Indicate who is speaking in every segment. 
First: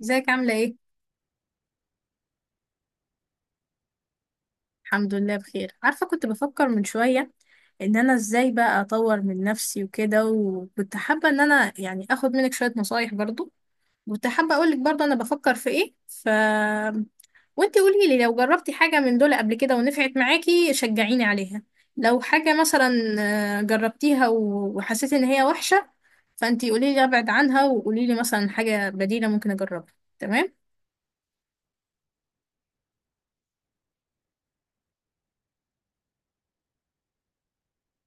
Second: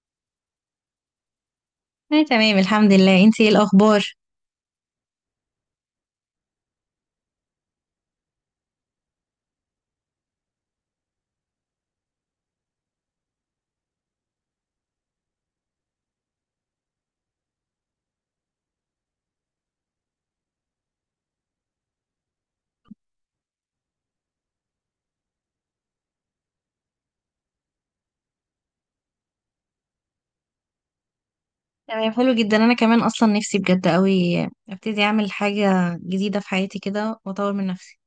Speaker 1: ازيك؟ عاملة ايه؟
Speaker 2: انا تمام، الحمد لله. انتي ايه الاخبار؟
Speaker 1: الحمد لله بخير. عارفة، كنت بفكر من شوية ان انا ازاي بقى اطور من نفسي وكده، وكنت حابة ان انا يعني اخد منك شوية نصايح برضو. كنت حابة اقولك برضو انا بفكر في ايه، وانتي قولي لي لو جربتي حاجة من دول قبل كده ونفعت معاكي شجعيني عليها. لو حاجة مثلا جربتيها وحسيتي ان هي وحشة، فانتي قولي لي ابعد عنها وقولي لي مثلا حاجة بديلة ممكن اجربها. تمام؟
Speaker 2: تمام، حلو جدا. انا كمان اصلا نفسي بجد قوي ابتدي اعمل حاجه جديده في حياتي كده واطور من نفسي.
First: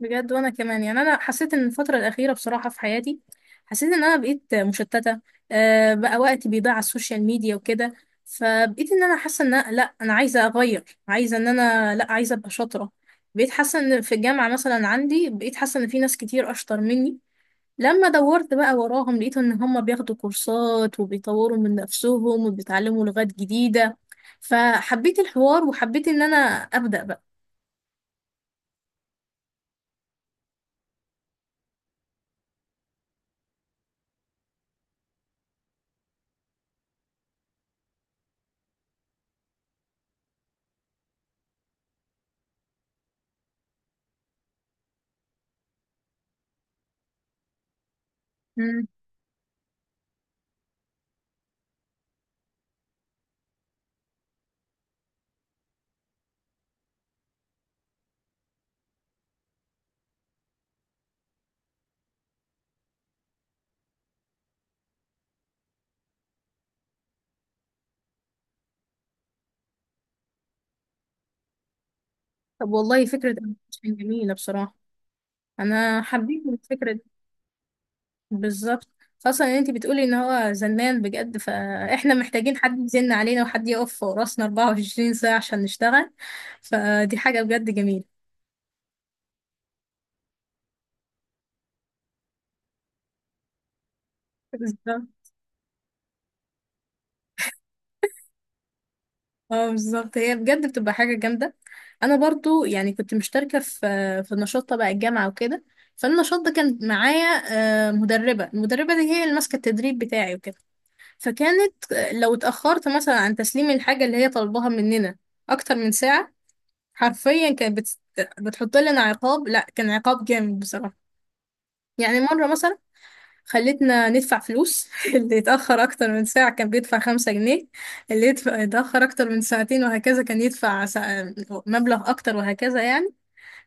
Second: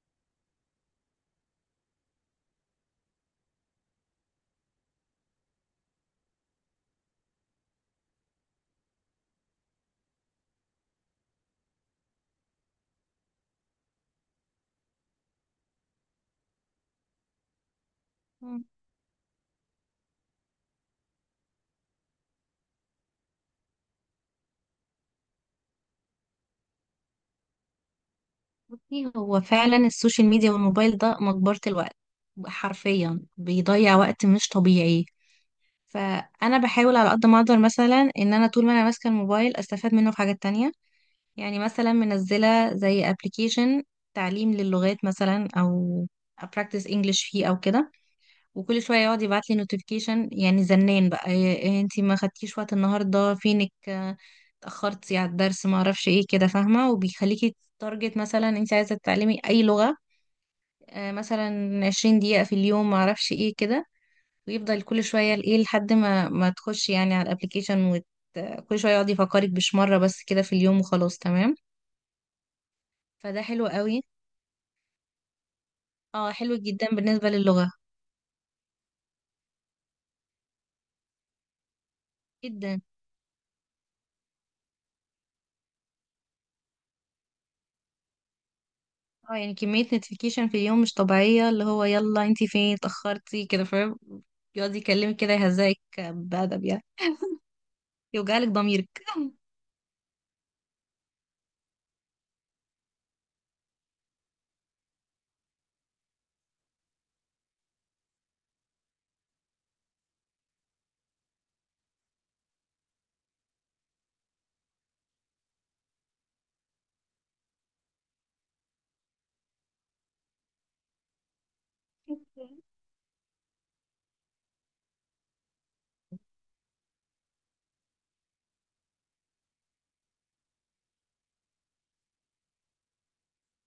Speaker 1: بجد. وانا كمان يعني انا حسيت ان الفتره الاخيره بصراحه في حياتي حسيت ان انا بقيت مشتته. بقى وقتي بيضيع على السوشيال ميديا وكده، فبقيت ان انا حاسه ان أنا- لا انا عايزه اغير، عايزه ان انا، لا عايزه ابقى شاطره. بقيت حاسه ان في الجامعه مثلا عندي، بقيت حاسه ان في ناس كتير اشطر مني. لما دورت
Speaker 2: مم.
Speaker 1: بقى وراهم لقيت ان هم بياخدوا كورسات وبيطوروا من نفسهم وبيتعلموا لغات جديده، فحبيت الحوار وحبيت ان انا ابدا بقى.
Speaker 2: بصي، هو فعلا السوشيال ميديا والموبايل ده مقبره الوقت. حرفيا بيضيع وقت مش طبيعي. فانا بحاول على قد ما اقدر مثلا ان انا طول ما انا ماسكه الموبايل استفاد منه في حاجات تانية. يعني مثلا منزله زي ابلكيشن تعليم للغات مثلا، او practice English فيه او كده. وكل
Speaker 1: مم.
Speaker 2: شويه يقعد يبعت لي نوتيفيكيشن، يعني زنان بقى: إيه إيه، انتي ما خدتيش وقت النهارده، فينك؟ اتاخرتي على الدرس، ما اعرفش ايه كده، فاهمه؟ وبيخليكي تارجت مثلا انتي عايزه تتعلمي اي لغه. مثلا 20 دقيقه في اليوم، ما اعرفش ايه كده. ويفضل كل شويه ايه لحد ما تخشي يعني على الابلكيشن، كل شويه يقعد يفكرك، مش مره بس كده في اليوم، وخلاص تمام.
Speaker 1: طب والله فكره
Speaker 2: فده حلو قوي.
Speaker 1: جميله بصراحه. انا
Speaker 2: اه،
Speaker 1: حبيت
Speaker 2: حلو جدا
Speaker 1: الفكره دي.
Speaker 2: بالنسبه للغه.
Speaker 1: بالظبط، خاصه ان انت بتقولي ان هو زنان بجد، فاحنا محتاجين حد
Speaker 2: جدا.
Speaker 1: يزن علينا وحد يقف فوق راسنا 24 ساعه عشان نشتغل. فدي حاجه بجد جميله.
Speaker 2: اه، يعني كمية نوتيفيكيشن في اليوم مش طبيعية، اللي هو يلا انتي فين، اتأخرتي كده، فاهم؟ يقعد يكلمك
Speaker 1: بالظبط.
Speaker 2: كده، يهزئك بأدب يعني، يوجعلك ضميرك.
Speaker 1: اه بالظبط، هي بجد بتبقى حاجه جامده. انا برضو يعني كنت مشتركه في نشاط تبع الجامعه وكده، فالنشاط ده كان معايا مدربه. المدربه دي هي اللي ماسكه التدريب بتاعي وكده. فكانت لو اتاخرت مثلا عن تسليم الحاجه اللي هي طالباها مننا اكتر من ساعه، حرفيا كانت بتحط لنا عقاب. لا كان عقاب جامد بصراحة. يعني مرة مثلا خلتنا ندفع فلوس اللي يتأخر أكتر من ساعة كان بيدفع 5 جنيه، اللي يتأخر أكتر من ساعتين وهكذا كان يدفع مبلغ أكتر، وهكذا يعني.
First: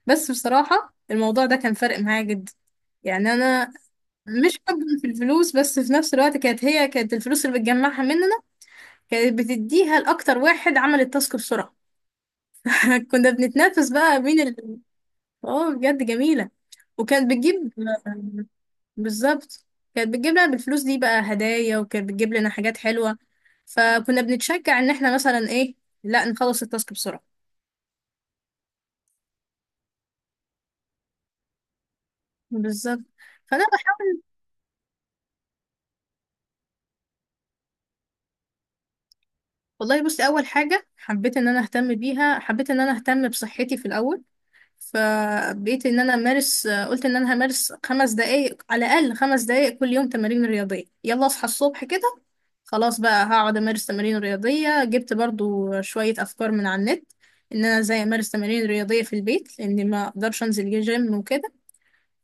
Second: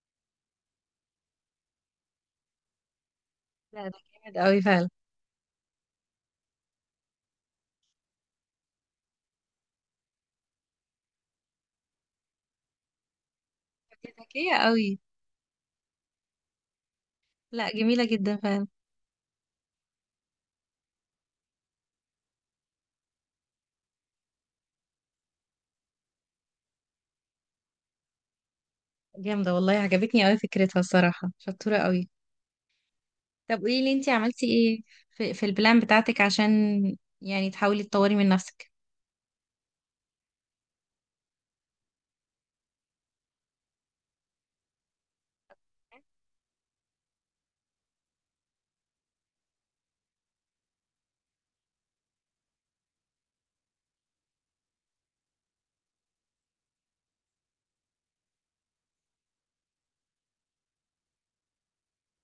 Speaker 1: بس بصراحة الموضوع ده كان فارق معايا جدا. يعني أنا
Speaker 2: لا، ده جامد
Speaker 1: مش
Speaker 2: قوي
Speaker 1: حبا
Speaker 2: فعلا.
Speaker 1: في الفلوس، بس في نفس الوقت كانت كانت الفلوس اللي بتجمعها مننا كانت بتديها لأكتر واحد عمل التاسك بسرعة. كنا بنتنافس
Speaker 2: دي
Speaker 1: بقى مين.
Speaker 2: ذكية قوي.
Speaker 1: اه بجد جميلة. وكانت بتجيب،
Speaker 2: لا، جميلة جدا فعلا.
Speaker 1: بالظبط، كانت بتجيب لنا بالفلوس دي بقى هدايا، وكانت بتجيب لنا حاجات حلوة، فكنا بنتشجع ان احنا مثلا ايه، لا نخلص التاسك بسرعة.
Speaker 2: جامدة والله، عجبتني قوي فكرتها الصراحة، شطورة قوي.
Speaker 1: بالظبط.
Speaker 2: طب
Speaker 1: فانا
Speaker 2: قولي لي، انتي
Speaker 1: بحاول.
Speaker 2: عملتي ايه في البلان بتاعتك عشان يعني تحاولي تطوري من نفسك؟
Speaker 1: والله بصي، اول حاجة حبيت ان انا اهتم بيها، حبيت ان انا اهتم بصحتي في الاول. فبقيت ان انا امارس، قلت ان انا همارس 5 دقايق على الاقل، 5 دقايق كل يوم تمارين رياضيه. يلا اصحى الصبح كده، خلاص بقى هقعد امارس تمارين رياضيه. جبت برضو شويه افكار من على النت ان انا ازاي امارس تمارين رياضيه في البيت، لان ما اقدرش انزل جيم وكده.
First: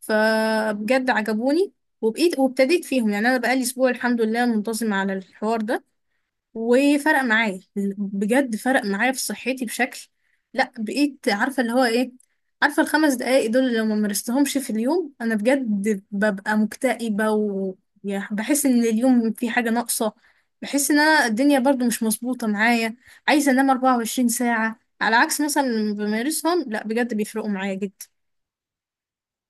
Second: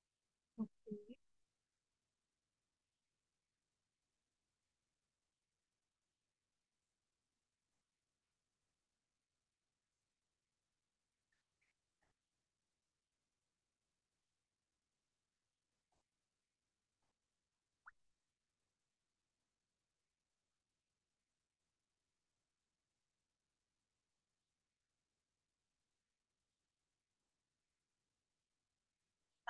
Speaker 1: فبجد عجبوني، وبقيت وابتديت فيهم. يعني انا بقالي اسبوع الحمد لله منتظم على الحوار ده، وفرق معايا بجد. فرق معايا في صحتي بشكل، لا بقيت عارفة اللي هو ايه. عارفة ال 5 دقايق دول اللي لو ما مارستهمش في اليوم، انا بجد ببقى مكتئبة وبحس ان اليوم في حاجة ناقصة. بحس ان انا الدنيا برضو مش مظبوطة معايا، عايزة انام 24 ساعة. على عكس مثلا لما بمارسهم، لا بجد بيفرقوا معايا جدا.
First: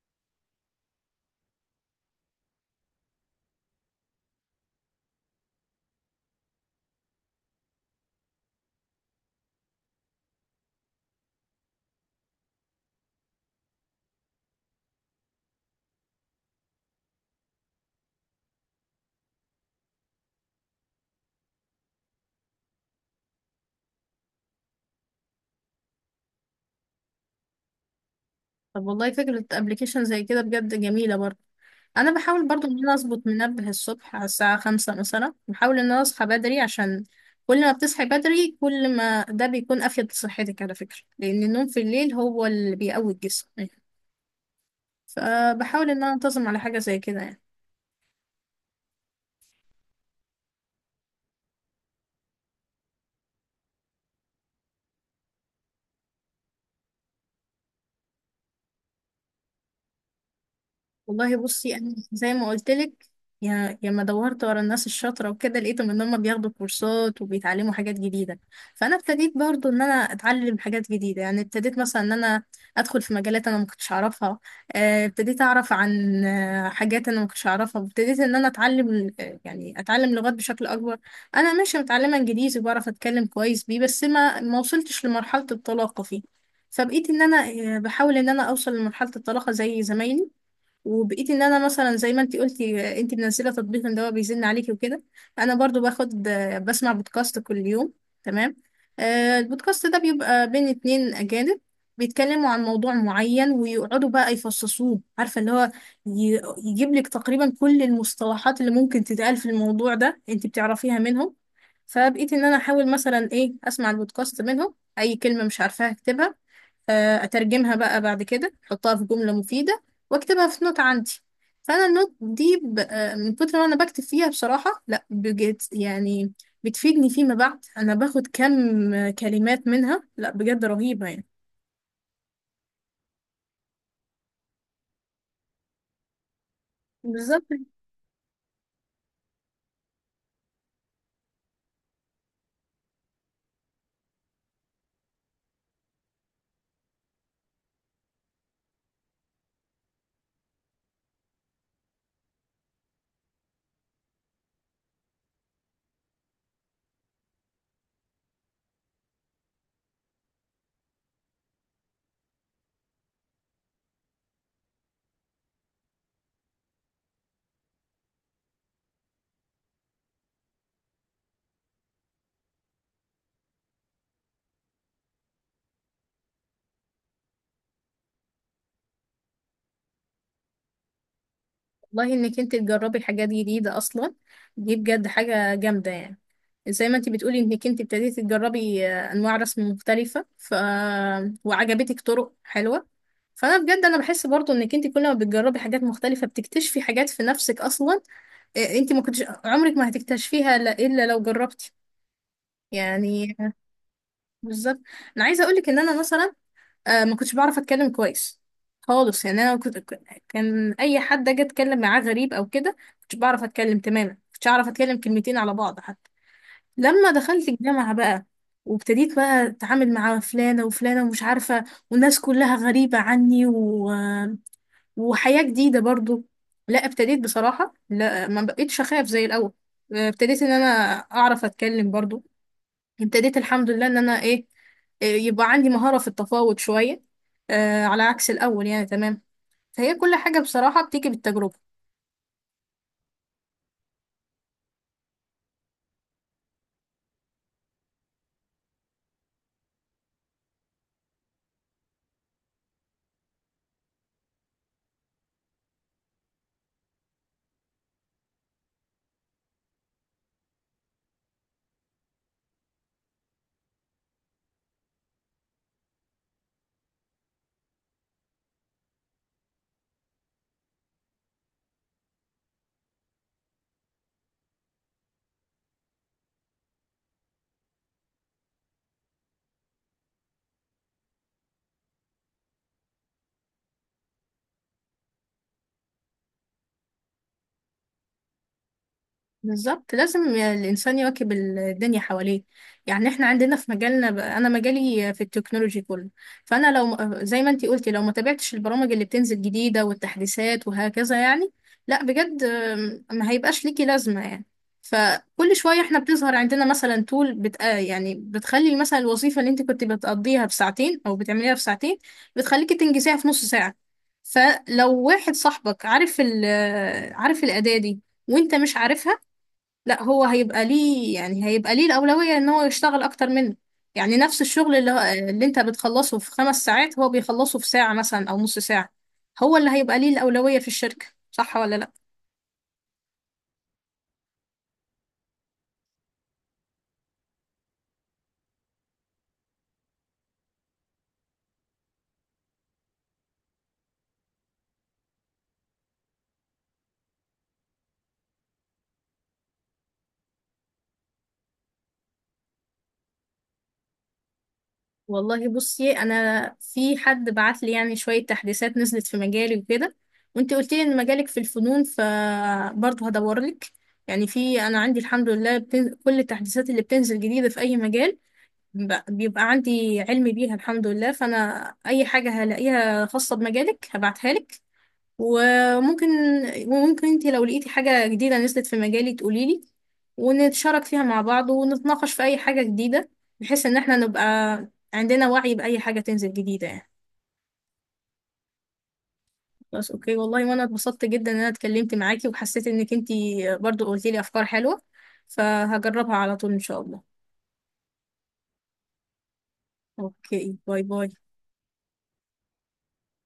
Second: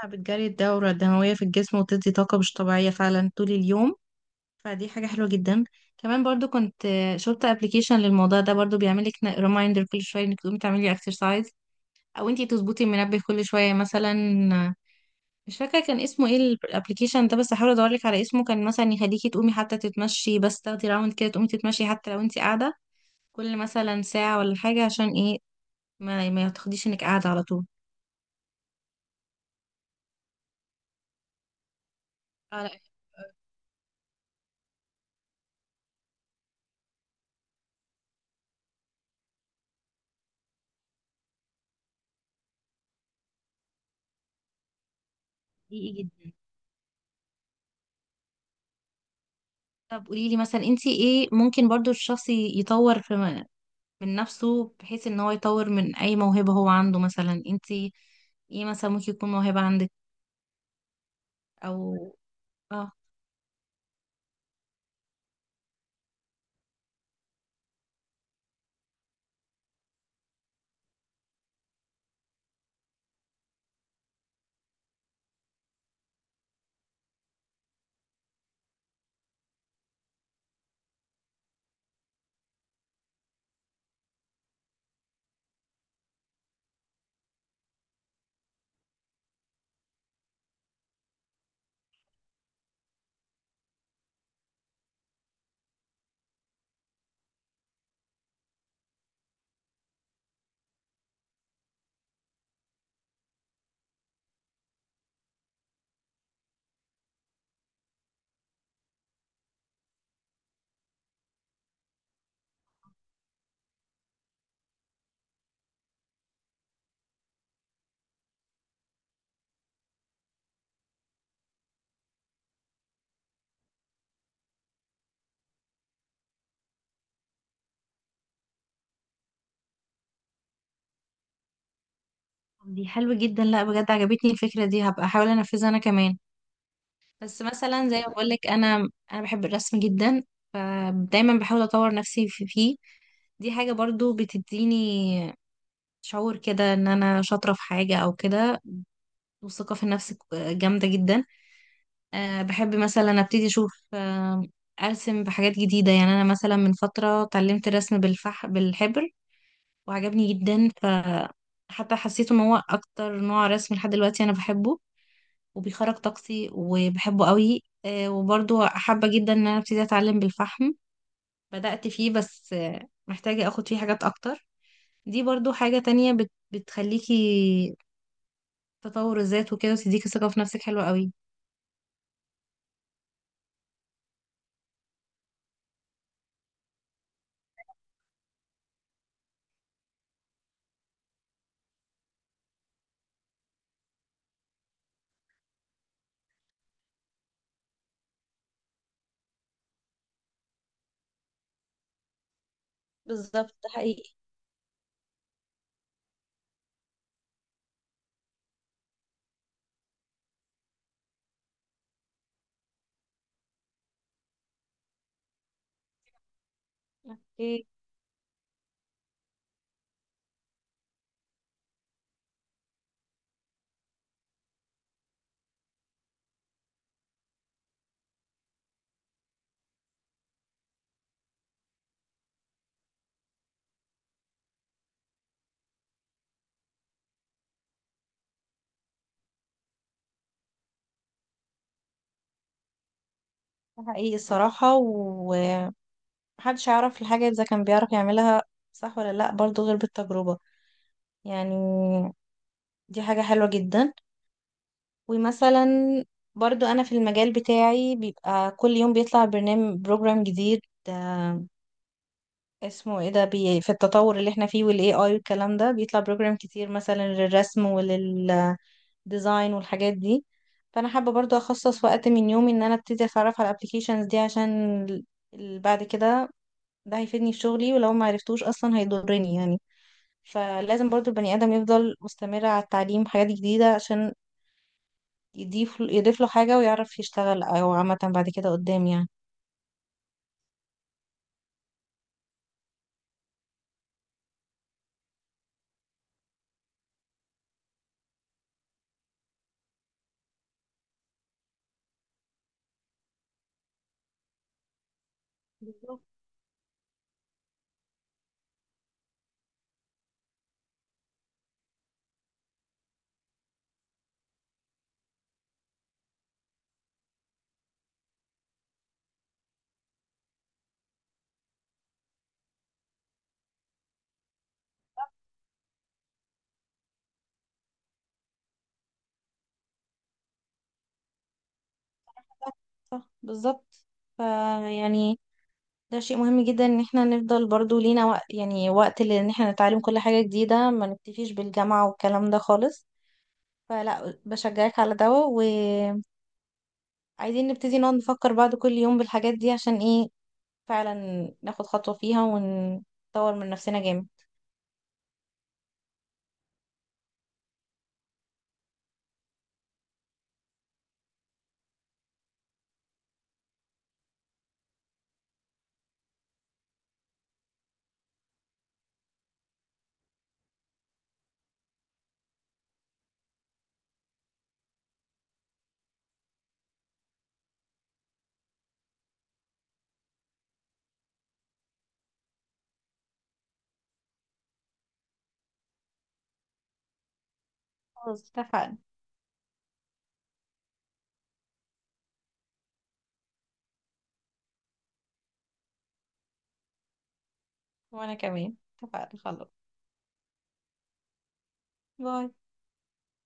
Speaker 2: بتجري الدورة الدموية في الجسم وتدي طاقة مش طبيعية فعلا طول اليوم. فدي حاجة حلوة جدا. كمان برضو كنت شفت ابلكيشن للموضوع ده برضو، بيعملك ريمايندر كل شوية انك تقومي تعملي اكسرسايز، او انتي تظبطي المنبه كل شوية مثلا. آه، مش فاكرة كان اسمه ايه الابلكيشن ده، بس هحاول ادورلك على اسمه. كان مثلا يخليكي تقومي حتى تتمشي، بس تاخدي راوند كده، تقومي تتمشي حتى لو انتي قاعدة كل مثلا ساعة ولا حاجة، عشان ايه ما تاخديش انك قاعدة على طول.
Speaker 1: طب والله فكرة ابلكيشن زي كده بجد جميلة برضو. انا بحاول
Speaker 2: اه،
Speaker 1: برضو
Speaker 2: لا.
Speaker 1: ان انا اظبط منبه الصبح على الساعة خمسة مثلا، بحاول ان انا اصحى بدري. عشان كل ما بتصحي بدري، كل ما ده بيكون افيد لصحتك على فكرة. لان النوم في الليل هو اللي بيقوي الجسم، فبحاول
Speaker 2: حقيقي
Speaker 1: ان انا
Speaker 2: جدا.
Speaker 1: انتظم على حاجة زي كده يعني.
Speaker 2: طب قولي لي مثلا، انت ايه ممكن برضو الشخص يطور في من نفسه، بحيث ان هو يطور من اي موهبة هو عنده؟ مثلا انتي ايه مثلا ممكن يكون موهبة عندك؟
Speaker 1: والله بصي،
Speaker 2: او
Speaker 1: انا زي ما قلت
Speaker 2: اه.
Speaker 1: لك، يا ما دورت ورا الناس الشاطره وكده لقيتهم ان هم بياخدوا كورسات وبيتعلموا حاجات جديده. فانا ابتديت برضو ان انا اتعلم حاجات جديده. يعني ابتديت مثلا ان انا ادخل في مجالات انا ما كنتش اعرفها. ابتديت اعرف عن حاجات انا ما كنتش اعرفها. ابتديت ان انا اتعلم، يعني اتعلم لغات بشكل اكبر. انا ماشي متعلمه انجليزي وبعرف اتكلم كويس بيه، بس ما وصلتش لمرحله الطلاقه فيه. فبقيت ان انا بحاول ان انا اوصل لمرحله الطلاقه زي زمايلي. وبقيت ان انا مثلا زي ما انت قلتي، انت منزله تطبيق ان هو بيزن عليكي وكده، انا برضو بسمع بودكاست كل يوم. تمام. البودكاست ده بيبقى بين اتنين اجانب، بيتكلموا عن موضوع معين ويقعدوا بقى يفصصوه، عارفه اللي هو يجيب لك تقريبا كل المصطلحات اللي ممكن تتقال في الموضوع ده انت بتعرفيها منهم. فبقيت ان انا احاول مثلا ايه، اسمع البودكاست منهم، اي كلمه مش عارفاها اكتبها، اترجمها بقى بعد كده، احطها في جملة مفيدة، واكتبها في نوت عندي. فانا النوت دي ب... آه، من كتر ما انا بكتب فيها بصراحة لا بجد يعني بتفيدني فيما بعد. انا باخد كم كلمات منها لا بجد رهيبة يعني.
Speaker 2: دي حلوة جدا، لا بجد عجبتني الفكرة دي، هبقى احاول انفذها انا كمان. بس
Speaker 1: بالظبط.
Speaker 2: مثلا زي ما بقولك، انا بحب الرسم جدا. فدايما بحاول اطور نفسي فيه. دي حاجة برضو بتديني شعور كده ان انا شاطرة في حاجة او كده، والثقة في النفس جامدة جدا. بحب مثلا ابتدي اشوف، ارسم بحاجات جديده. يعني انا مثلا من فتره اتعلمت الرسم بالحبر، وعجبني جدا. حتى حسيت ان هو اكتر نوع رسم لحد دلوقتي انا بحبه، وبيخرج طاقتي، وبحبه قوي. وبرضو حابه جدا ان انا ابتدي اتعلم بالفحم. بدأت فيه، بس محتاجه اخد فيه حاجات اكتر. دي برضو حاجه تانية بتخليكي تطور الذات وكده، وتديكي ثقه في نفسك. حلوه قوي.
Speaker 1: والله، انك انت تجربي حاجات جديدة اصلا دي بجد حاجة جامدة يعني. زي ما انت بتقولي انك انت ابتديتي تجربي انواع رسم مختلفة وعجبتك طرق حلوة. فانا بجد انا بحس برضو انك انت كل ما بتجربي حاجات مختلفة بتكتشفي حاجات في نفسك اصلا، انت ما كنتش عمرك ما هتكتشفيها لا- الا لو جربتي. يعني
Speaker 2: بالظبط، ده حقيقي.
Speaker 1: بالظبط. انا عايزة اقولك ان انا مثلا آه ما كنتش بعرف اتكلم كويس خالص يعني. انا كنت كان اي حد اجي اتكلم معاه غريب او كده كنتش بعرف اتكلم تماما، كنتش اعرف اتكلم كلمتين على بعض حتى. لما دخلت
Speaker 2: اوكي،
Speaker 1: الجامعة بقى، وابتديت بقى اتعامل مع فلانة وفلانة ومش عارفة، والناس كلها غريبة عني وحياة جديدة برضو، لا ابتديت بصراحة لا ما بقيتش اخاف زي الاول. ابتديت ان انا اعرف اتكلم برضو. ابتديت الحمد لله ان انا ايه، يبقى عندي مهارة في التفاوض شوية، آه على عكس الاول يعني. تمام. فهي كل حاجة بصراحة بتيجي بالتجربة.
Speaker 2: ده حقيقي الصراحة. ومحدش يعرف الحاجة إذا كان بيعرف يعملها صح ولا لأ برضو، غير بالتجربة يعني. دي حاجة حلوة جدا. ومثلا برضو، أنا في المجال بتاعي بيبقى كل يوم بيطلع برنامج بروجرام جديد. آه، اسمه ايه ده، بي في التطور اللي احنا فيه والاي اي والكلام ده بيطلع بروجرام كتير، مثلا للرسم وللديزاين والحاجات دي. فانا حابه برضو اخصص وقت من يومي ان انا ابتدي اتعرف على الابلكيشنز دي، عشان بعد كده ده هيفيدني في شغلي، ولو ما عرفتوش اصلا هيضرني يعني. فلازم برضو البني ادم يفضل مستمر على التعليم حاجات جديدة، عشان يضيف له حاجة ويعرف يشتغل او عامة بعد كده قدام يعني.
Speaker 1: بالظبط، لازم الإنسان يواكب الدنيا حواليه. يعني احنا عندنا في مجالنا أنا مجالي في التكنولوجي كله، فأنا لو زي ما انتي قلتي لو ما تابعتش البرامج اللي بتنزل جديدة والتحديثات وهكذا يعني لا بجد، ما هيبقاش ليكي لازمة يعني. فكل شوية احنا
Speaker 2: بالظبط.
Speaker 1: بتظهر عندنا مثلا تول بت... آه، يعني بتخلي مثلا الوظيفة اللي انت كنت بتقضيها بساعتين أو بتعمليها في ساعتين بتخليكي تنجزيها في نص ساعة. فلو واحد صاحبك عارف ال... آه، عارف الأداة دي وانت مش عارفها، لا هو هيبقى ليه، يعني هيبقى ليه الأولوية ان هو يشتغل اكتر منه. يعني نفس الشغل اللي انت بتخلصه في 5 ساعات هو بيخلصه في ساعة مثلا او نص ساعة، هو اللي هيبقى ليه الأولوية في الشركة. صح ولا لا؟
Speaker 2: صح، بالظبط. فيعني ده شيء مهم جدا ان احنا نفضل برضو لينا وقت، يعني وقت ان احنا نتعلم كل حاجة جديدة، ما نكتفيش بالجامعة والكلام ده خالص. فلا بشجعك على ده، وعايزين نبتدي نقعد نفكر بعض كل يوم بالحاجات دي، عشان ايه فعلا ناخد خطوة فيها ونطور من نفسنا جامد.
Speaker 1: والله بصي، انا في حد بعت لي يعني شوية تحديثات نزلت في مجالي وكده، وانت قلت لي ان مجالك في الفنون فبرضه هدور لك. يعني في انا عندي الحمد لله كل التحديثات اللي بتنزل جديدة في اي مجال بيبقى عندي علم بيها الحمد لله. فانا اي حاجه هلاقيها خاصه بمجالك هبعتها لك، وممكن وممكن انت لو لقيتي حاجه جديده نزلت في مجالي تقولي لي، ونتشارك فيها مع بعض ونتناقش في اي حاجه جديده، بحيث ان احنا نبقى عندنا وعي باي حاجه تنزل جديده يعني.
Speaker 2: خلاص اتفقنا.
Speaker 1: بس اوكي والله، وانا اتبسطت جدا ان انا اتكلمت معاكي وحسيت انك انت برضو قلتي لي افكار حلوه، فهجربها على طول ان شاء الله.
Speaker 2: وأنا كمان. اتفقنا خلاص.
Speaker 1: اوكي باي باي.
Speaker 2: باي.